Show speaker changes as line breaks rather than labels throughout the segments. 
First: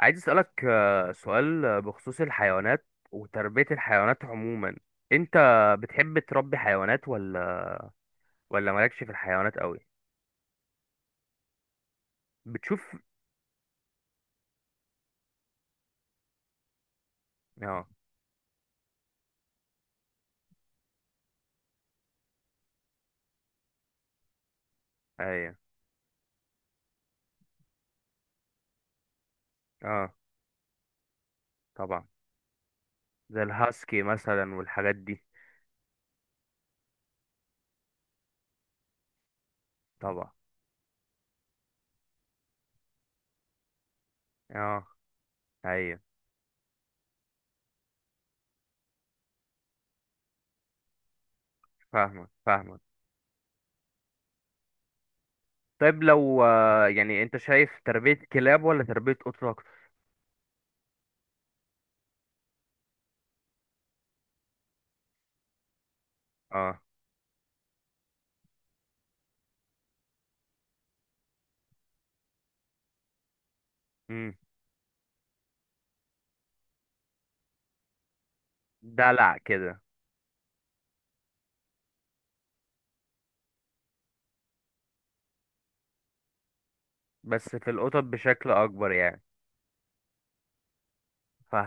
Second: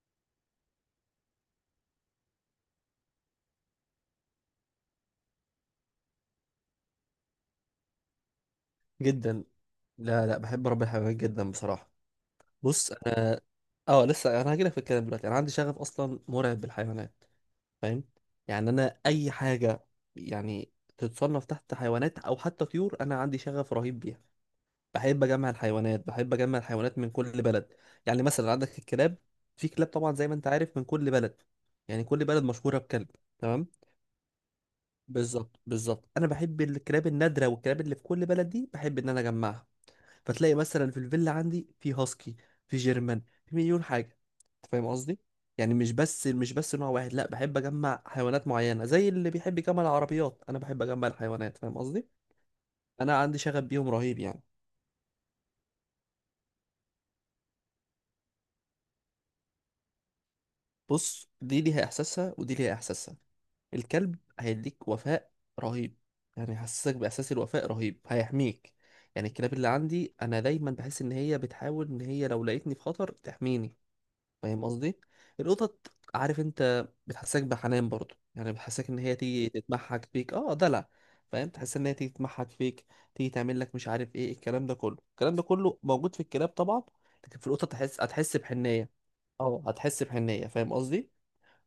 عايز اسألك سؤال بخصوص الحيوانات وتربية الحيوانات عموما. انت بتحب تربي حيوانات ولا مالكش في
جدا.
الحيوانات قوي؟
لا لا بحب رب الحيوانات جدا بصراحة. بص
بتشوف.
انا اه لسه هجيلك في الكلام دلوقتي، انا عندي شغف اصلا مرعب بالحيوانات.
اه.
فاهم؟ يعني انا اي حاجة يعني تتصنف تحت حيوانات او حتى طيور، انا عندي شغف رهيب بيها.
ايوه.
بحب اجمع الحيوانات من كل بلد. يعني مثلا عندك الكلاب، في كلاب
اه،
طبعا زي ما انت عارف من كل بلد. يعني
طبعا.
كل بلد مشهورة بكلب.
زي
تمام.
الهاسكي مثلا والحاجات دي.
بالظبط بالظبط انا بحب الكلاب النادرة والكلاب اللي في كل بلد دي، بحب ان انا اجمعها.
طبعا.
فتلاقي مثلا في الفيلا عندي في هاسكي، في جيرمان، في مليون حاجه. انت
اه.
فاهم قصدي؟ يعني
ايوه.
مش بس نوع واحد، لا بحب اجمع حيوانات معينه زي اللي بيحب يجمع العربيات، انا بحب اجمع الحيوانات. فاهم قصدي؟
فاهمك فاهمك.
انا عندي شغف بيهم رهيب يعني.
طيب لو يعني انت شايف تربية كلاب ولا تربية قطط اكتر؟
بص، دي ليها احساسها ودي ليها احساسها. الكلب هيديك وفاء رهيب. يعني
اه.
هيحسسك باحساس الوفاء رهيب، هيحميك. يعني الكلاب اللي عندي انا دايما بحس ان هي بتحاول ان هي لو لقيتني في خطر تحميني.
امم.
فاهم قصدي؟ القطط، عارف انت بتحسسك بحنان برضو، يعني بتحسسك ان هي
دلع
تيجي
كده.
تتمحك فيك، اه دلع. فاهم، تحس ان هي تيجي تتمحك فيك، تيجي تعمل لك مش عارف ايه الكلام ده كله، الكلام ده كله موجود في الكلاب طبعا. لكن في
بس
القطط
في
تحس
القطط
هتحس
بشكل
بحنيه،
اكبر يعني.
اه هتحس بحنيه. فاهم قصدي؟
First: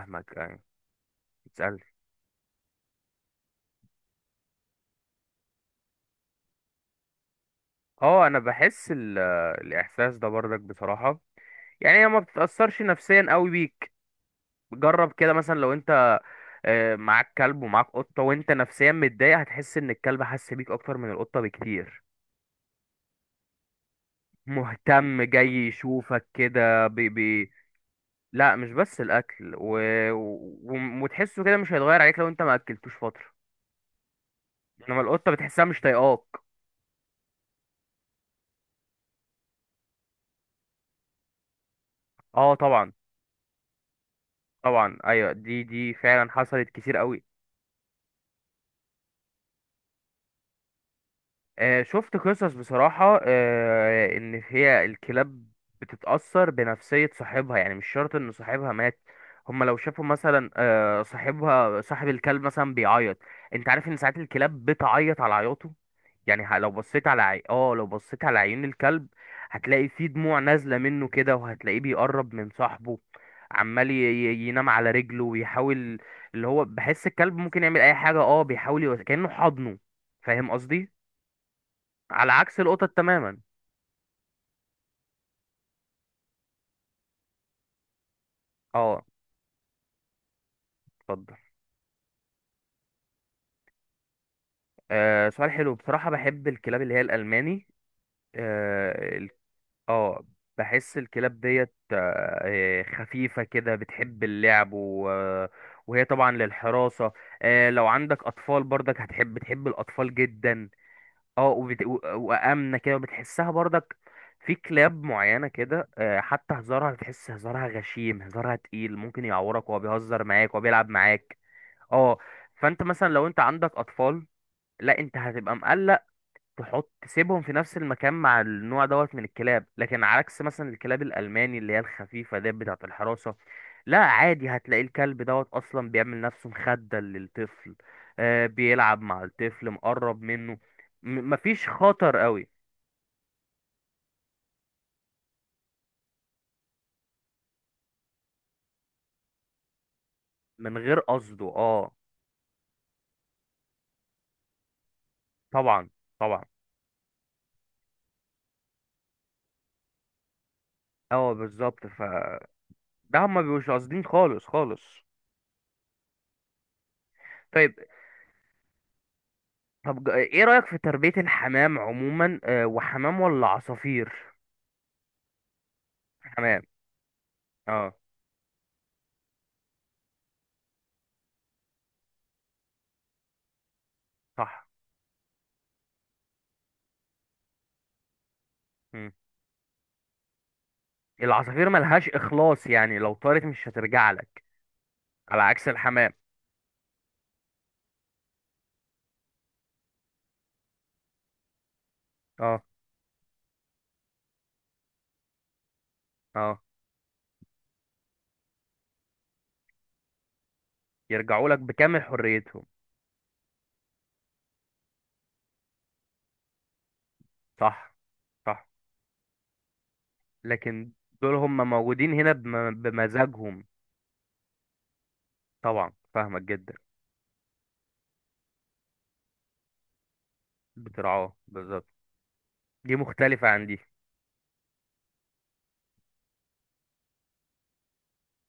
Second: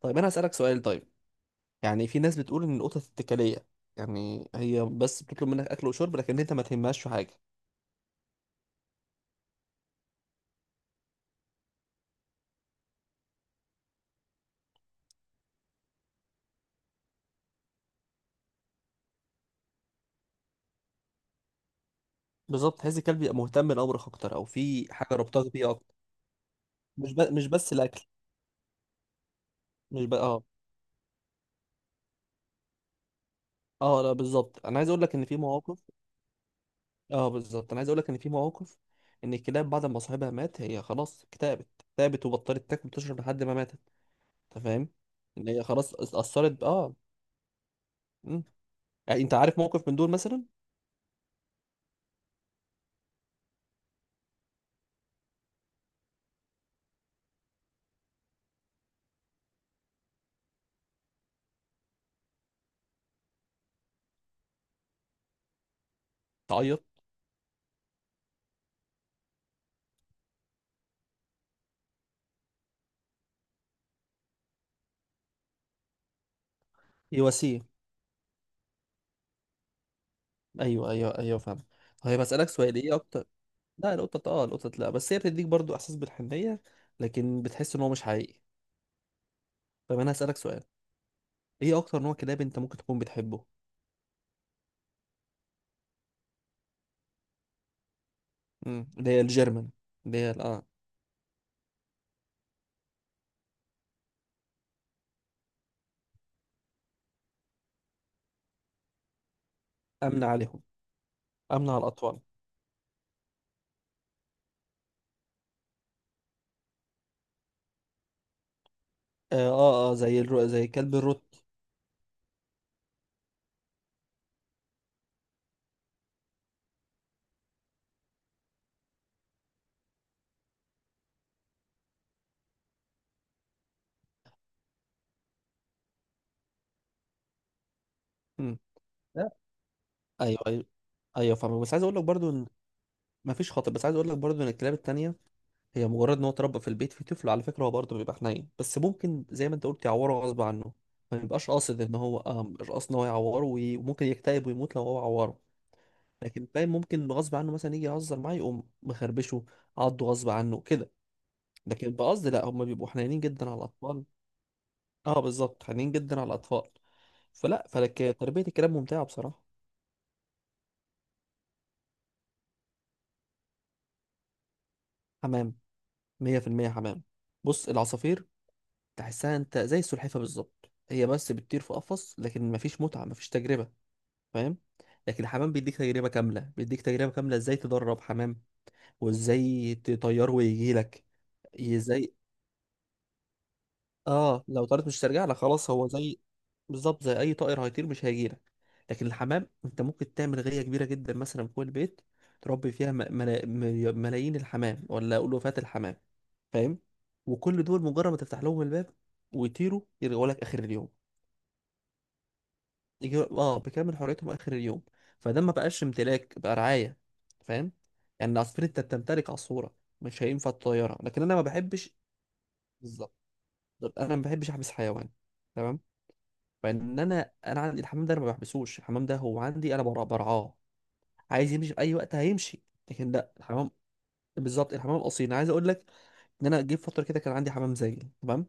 طيب انا هسألك
ايوه.
سؤال طيب.
تسأل.
يعني في ناس بتقول ان القطط اتكاليه، يعني هي بس بتطلب منك اكل وشرب لكن انت ما تهمهاش في حاجه.
اه، انا بحس الاحساس ده برضك بصراحه، يعني هي ما بتتاثرش نفسيا قوي بيك. جرب كده مثلا، لو انت معاك كلب ومعاك قطه وانت نفسيا متضايق، هتحس ان الكلب حس بيك اكتر من القطه بكتير.
بالظبط، تحس الكلب يبقى مهتم لامرك اكتر، او في حاجه
مهتم، جاي
ربطاك بيه اكتر.
يشوفك كده بي
مش
بي.
بس الاكل.
لا، مش بس الاكل و...
مش بقى اه.
و... وتحسه كده، مش هيتغير عليك لو انت ما اكلتوش فتره.
اه لا بالظبط، انا عايز
انما
اقول لك ان
القطه
في
بتحسها مش
مواقف
طايقاك.
اه بالظبط انا عايز اقول لك ان في مواقف ان الكلاب بعد ما صاحبها مات هي خلاص اكتئبت اكتئبت
اه،
وبطلت تاكل
طبعا.
وتشرب لحد ما ماتت. انت فاهم؟
طبعا، ايوه،
ان
دي
هي
دي
خلاص
فعلا
اتأثرت
حصلت
اه.
كتير قوي.
مم. يعني انت عارف موقف من دول مثلا؟
شفت قصص بصراحة، إن هي الكلاب بتتأثر بنفسية صاحبها، يعني مش شرط إن صاحبها مات. هما لو شافوا مثلا صاحب الكلب مثلا بيعيط. أنت عارف إن ساعات الكلاب بتعيط على عياطه. يعني لو
تعيط.
بصيت على عي... آه لو بصيت على عيون الكلب، هتلاقي فيه دموع نازلة منه كده، وهتلاقيه بيقرب من صاحبه. عمال ينام على رجله ويحاول، اللي هو بحس
هي
الكلب ممكن
وسيم.
يعمل أي حاجة. بيحاول كأنه حضنه. فاهم
ايوه
قصدي؟
ايوه ايوه فاهم. طيب
على
هسألك
عكس
سؤال
القطط
ايه اكتر.
تماما.
لا القطط، اه القطط لا، بس هي بتديك برضو احساس بالحنية، لكن بتحس ان هو مش حقيقي.
اه.
طب انا هسألك سؤال،
اتفضل.
ايه اكتر نوع كلاب انت ممكن تكون بتحبه؟
سؤال حلو بصراحة. بحب الكلاب اللي هي الألماني.
مم. اللي
اه
هي
ال-
الجيرمان،
آه،
اه.
بحس الكلاب ديت خفيفة كده، بتحب اللعب، و... آه، وهي طبعا للحراسة. لو عندك أطفال برضك هتحب، بتحب الأطفال
امن عليهم.
جدا. اه،
امنع
وبت... و...
الاطفال.
وآمنة كده وبتحسها برضك. في كلاب معينة كده حتى هزارها، بتحس هزارها غشيم، هزارها تقيل، ممكن
اه
يعورك وهو
اه آه،
بيهزر معاك وهو
زي
بيلعب
كلب الروت.
معاك. اه. فانت مثلا لو انت عندك اطفال، لا انت هتبقى مقلق تسيبهم في نفس المكان مع النوع دوت من الكلاب. لكن على عكس مثلا الكلاب الالماني اللي هي الخفيفه ديت بتاعه الحراسه، لا عادي، هتلاقي الكلب دوت اصلا بيعمل نفسه مخده للطفل.
مم.
بيلعب مع
لا،
الطفل، مقرب
ايوه
منه.
ايوه ايوه فاهمك،
مفيش
بس عايز اقول لك
خطر
برضو ان
قوي،
مفيش خطر بس عايز اقول لك برضو ان الكلاب التانية هي مجرد ان هو اتربى في البيت في طفل، على فكره هو برضو بيبقى حنين، بس ممكن زي ما انت قلت يعوره غصب عنه.
من غير
ما
قصده.
بيبقاش قاصد
اه،
ان هو آه مش قاصد ان هو يعوره، وممكن يكتئب ويموت لو هو عوره.
طبعا. طبعا.
لكن باين ممكن غصب عنه مثلا يجي يهزر معاه يقوم مخربشه، عضه غصب عنه كده.
اه، بالظبط،
لكن بقصد
فده
لا، هم بيبقوا حنينين
هما
جدا على
مش قاصدين
الاطفال.
خالص خالص.
اه بالظبط، حنينين جدا على الاطفال. فلا
طيب.
فلك تربية الكلاب ممتعة بصراحة.
ايه رأيك في تربية الحمام عموما، وحمام ولا عصافير؟
حمام،
حمام.
100% حمام. بص
اه،
العصافير تحسها انت زي السلحفة بالظبط، هي بس بتطير في قفص لكن مفيش متعة مفيش تجربة. فاهم.
صح.
لكن الحمام بيديك تجربة كاملة، بيديك تجربة كاملة ازاي تدرب حمام
مم.
وازاي تطيره ويجي لك.
العصافير ملهاش
ازاي
إخلاص، يعني لو طارت مش هترجع لك،
اه، لو طارت مش ترجع لك
على عكس
خلاص، هو
الحمام.
زي، بالظبط زي اي طائر هيطير مش هيجي لك. لكن الحمام انت ممكن تعمل غية كبيرة جدا مثلا فوق البيت،
اه.
تربي فيها ملايين الحمام، ولا اقول وفاة الحمام.
اه.
فاهم. وكل دول مجرد ما تفتح لهم الباب ويطيروا يرجعوا لك اخر اليوم.
يرجعوا لك بكامل حريتهم.
يجي اه بكامل حريتهم اخر اليوم. فده ما بقاش امتلاك، بقى رعايه. فاهم.
صح.
يعني العصفور
صح،
انت بتمتلك عصفوره، مش هينفع
لكن
تطيرها، لكن
دول
انا ما
هم
بحبش.
موجودين هنا
بالظبط،
بمزاجهم.
انا ما بحبش احبس حيوان. تمام.
طبعا، فاهمك جدا.
فان انا عندي الحمام ده، انا ما بحبسوش، الحمام ده هو عندي انا برعاه.
بترعاه
عايز يمشي في
بالظبط.
اي وقت هيمشي.
دي
لكن لا
مختلفة عن
الحمام،
دي.
بالظبط الحمام اصيل، انا عايز اقول لك ان انا جيت فتره كده كان عندي حمام زاجل تمام.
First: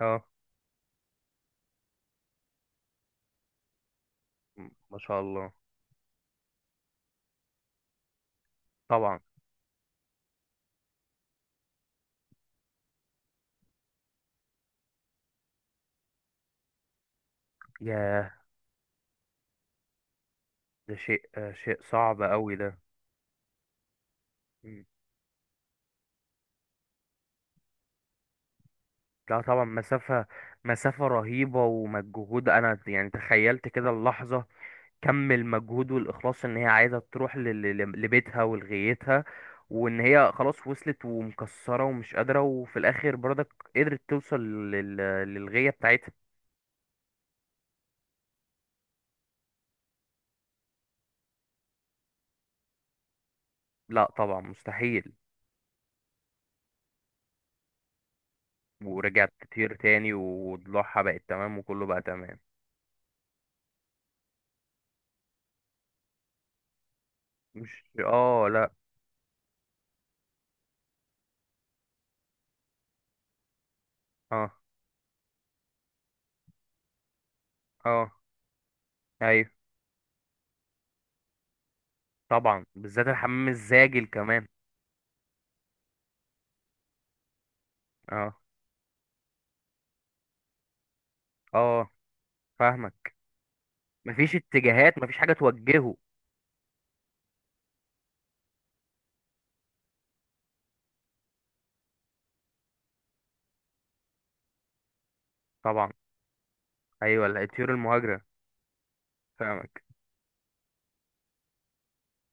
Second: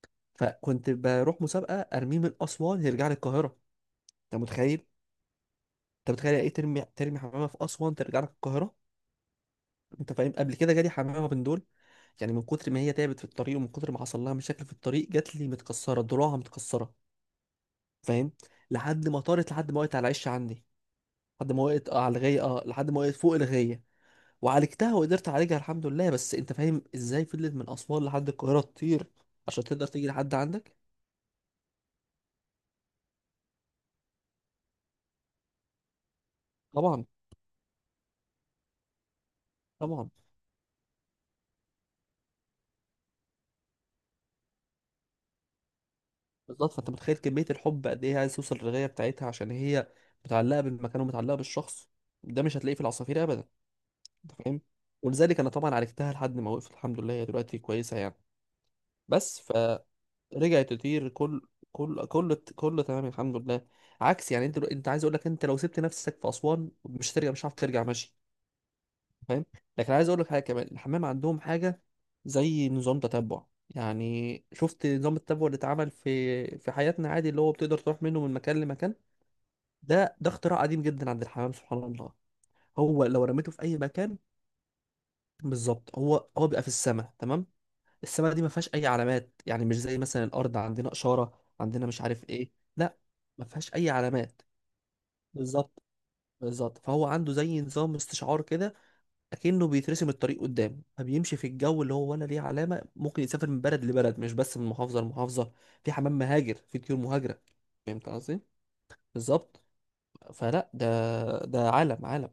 اه.
فكنت بروح مسابقه ارميه من اسوان يرجع لي القاهره. انت متخيل؟
ما شاء الله.
انت متخيل يعني ايه، ترمي حمامه في اسوان ترجع لك القاهره.
طبعا.
انت فاهم، قبل كده جالي حمامه من دول، يعني من كتر ما هي تعبت في الطريق ومن كتر ما حصل لها مشاكل في الطريق، جات لي متكسره ضلوعها متكسره.
ياه.
فاهم. لحد ما طارت، لحد ما وقعت على العش عندي،
ده
لحد ما
شيء
وقعت آه، على
صعب
الغيه
قوي
اه،
ده.
لحد ما وقعت فوق الغيه. وعالجتها وقدرت اعالجها الحمد لله. بس انت فاهم ازاي فضلت من اسوان لحد القاهره تطير
لا
عشان
طبعا،
تقدر تيجي
مسافة.
لحد عندك.
مسافة رهيبة ومجهود، أنا يعني تخيلت كده اللحظة كم المجهود والإخلاص، إن هي عايزة
طبعا
تروح لبيتها ولغايتها، وإن
طبعا،
هي خلاص وصلت ومكسرة ومش قادرة، وفي الآخر برضك قدرت توصل لل- للغاية بتاعتها.
بالظبط. فانت متخيل كمية الحب قد ايه عايز توصل للغاية بتاعتها، عشان هي متعلقة بالمكان ومتعلقة بالشخص. ده مش هتلاقيه في العصافير ابدا.
لا
انت
طبعا،
فاهم.
مستحيل.
ولذلك انا طبعا عالجتها لحد ما وقفت الحمد لله، هي دلوقتي كويسة يعني.
ورجعت
بس
تطير تاني
فرجعت
وضلوعها
تطير،
بقت تمام وكله بقى تمام.
كل تمام الحمد لله. عكس يعني، انت عايز اقول لك، انت لو سبت نفسك في اسوان مش هترجع، مش هتعرف ترجع
مش.
ماشي.
اه. لا.
فاهم. لكن عايز اقول لك حاجه كمان، الحمام عندهم حاجه زي نظام تتبع. يعني
اه.
شفت نظام التتبع اللي اتعمل في حياتنا عادي، اللي هو بتقدر تروح
اه.
منه من مكان لمكان.
ايوه،
ده اختراع قديم جدا عند الحمام، سبحان الله.
طبعا،
هو
بالذات
لو
الحمام
رميته في اي
الزاجل
مكان،
كمان.
بالظبط، هو هو بيبقى في السماء تمام. السماء
اه.
دي ما فيهاش اي علامات، يعني مش زي مثلا الارض عندنا اشاره عندنا
اه.
مش عارف ايه. لا،
فاهمك.
ما فيهاش اي
مفيش
علامات.
اتجاهات، مفيش حاجة
بالظبط
توجهه.
بالظبط، فهو عنده زي نظام استشعار كده، اكنه بيترسم الطريق قدامه فبيمشي في الجو اللي هو ولا ليه علامه، ممكن يسافر من بلد لبلد مش بس من محافظه لمحافظه.
طبعا.
في حمام مهاجر، في طيور
أيوة،
مهاجره.
الطيور
فهمت
المهاجرة.
قصدي. بالظبط.
فاهمك.
فلا ده، ده عالم عالم.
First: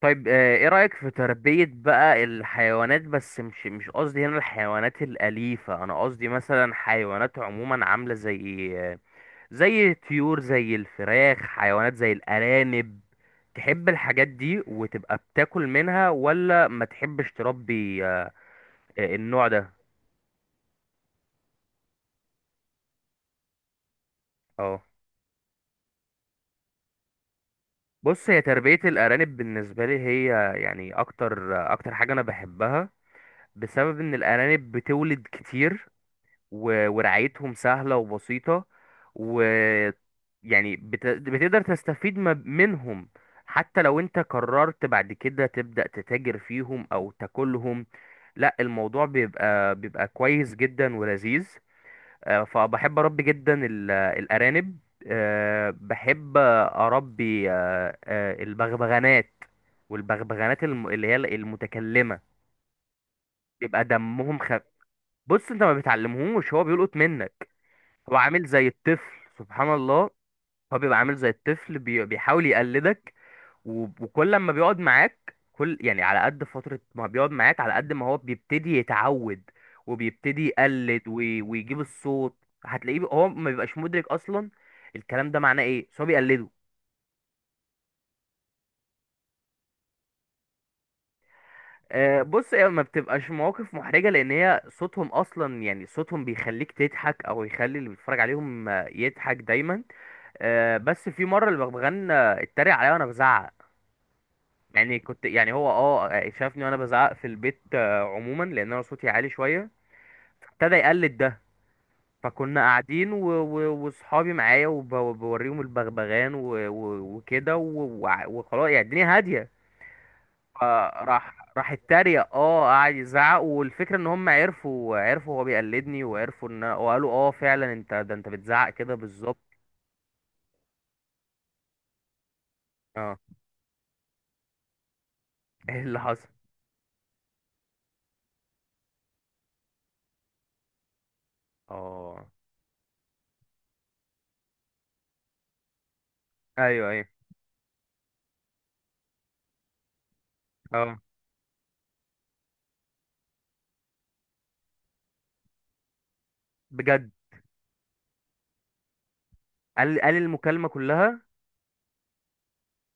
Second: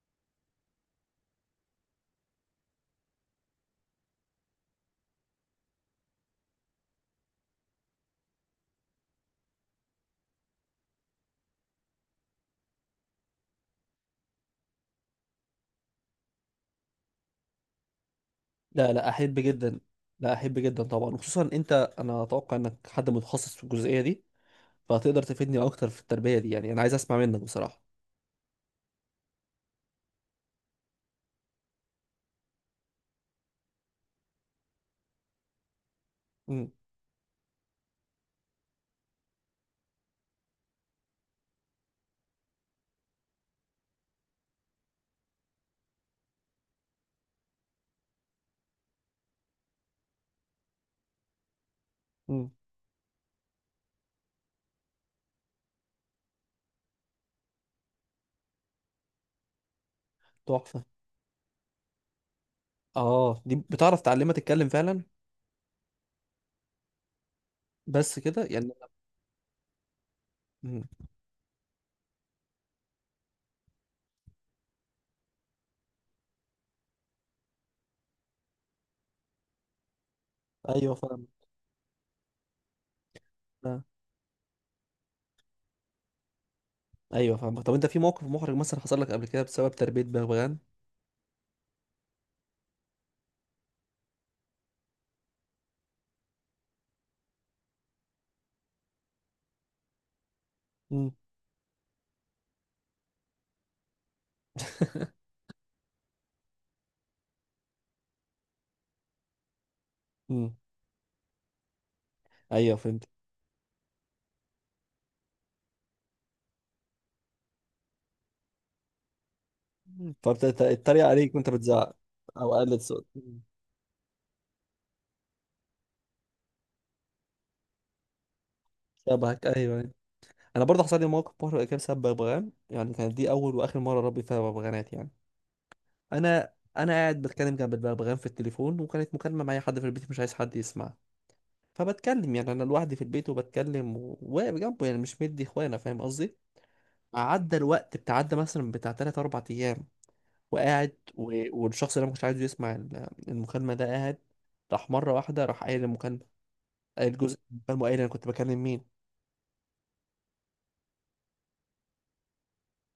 طيب، ايه رأيك في تربية بقى الحيوانات؟ بس مش قصدي هنا الحيوانات الأليفة، أنا قصدي مثلا حيوانات عموما عاملة زي زي الطيور، زي الفراخ، حيوانات زي الأرانب. تحب الحاجات دي وتبقى بتاكل منها ولا ما تحبش تربي
لا لا، احب
النوع ده؟
جدا. لا احب جدا طبعا. وخصوصا انت، انا اتوقع انك حد متخصص في الجزئيه دي،
اه.
فهتقدر تفيدني اكتر في التربيه دي. يعني انا عايز اسمع منك بصراحه.
بص، هي تربية الأرانب بالنسبة لي، هي يعني أكتر أكتر حاجة أنا بحبها، بسبب ان الارانب بتولد كتير
امم.
ورعايتهم سهلة وبسيطة، و، يعني بتقدر تستفيد منهم. حتى لو انت قررت بعد كده تبدأ تتاجر فيهم او تاكلهم، لا، الموضوع بيبقى، كويس جدا ولذيذ.
امم.
فبحب اربي جدا الارانب. بحب اربي البغبغانات، والبغبغانات
تحفه.
اللي هي المتكلمة.
اه دي
بيبقى
بتعرف تعلمها
دمهم خفيف.
تتكلم فعلا؟
بص، انت ما بتعلمهوش، هو بيلقط منك. هو
بس كده
عامل زي
يعني.
الطفل، سبحان الله. هو
مم.
بيبقى عامل زي الطفل، بيحاول يقلدك، و... وكل ما بيقعد معاك، كل يعني على قد فترة ما بيقعد معاك، على قد ما هو بيبتدي يتعود وبيبتدي
ايوه
يقلد
فاهم.
ويجيب الصوت. هتلاقيه هو ما بيبقاش مدرك اصلا الكلام ده معناه ايه، بس هو بيقلده.
ايوه فاهمك. طب انت في موقف محرج مثلا حصل لك قبل كده بسبب تربية بغبغان؟
بص، هي ما بتبقاش مواقف محرجة، لأن هي صوتهم أصلا، يعني صوتهم بيخليك تضحك، أو يخلي اللي بيتفرج عليهم يضحك دايما. بس
مم.
في مره البغبغان اتريق عليا وانا بزعق. يعني كنت يعني هو اه آه، شافني وانا بزعق في البيت عموما، لان انا صوتي عالي شويه،
امم.
فابتدى يقلد ده. فكنا
ايوه فهمت.
قاعدين و- و- واصحابي معايا وبوريهم البغبغان و- و- وكده و- وع- وخلاص، يعني الدنيا هاديه،
فبتتريق عليك
فراح
وانت
راح
بتزعق.
اتريق.
او
اه،
قلت
قعد
صوت
يزعق.
مم.
والفكره ان هم عرفوا هو بيقلدني، وعرفوا ان وقالوا: اه، فعلا، انت بتزعق كده
شبهك، ايوه،
بالظبط.
أيوة. انا برضه حصل لي موقف محرج كده بسبب بغبغان، يعني كانت
اه.
دي اول واخر مره اربي فيها بغبغانات يعني.
ايه اللي حصل؟
انا قاعد بتكلم جنب البغبغان في التليفون، وكانت مكالمه معايا حد في البيت مش عايز حد يسمع.
اه.
فبتكلم يعني انا لوحدي في البيت، وبتكلم وواقف جنبه، يعني مش مدي اخوانا، فاهم قصدي.
ايوه. ايوه.
عدى الوقت بتعدى مثلا بتاع 3 4 ايام، وقاعد
آه.
والشخص اللي انا ما كنتش عايزه يسمع المكالمه ده قاعد. راح مره واحده راح قايل المكالمه.
بجد؟
قايل جزء من المكالمه، وقايل انا كنت بكلم مين.
قال المكالمة كلها.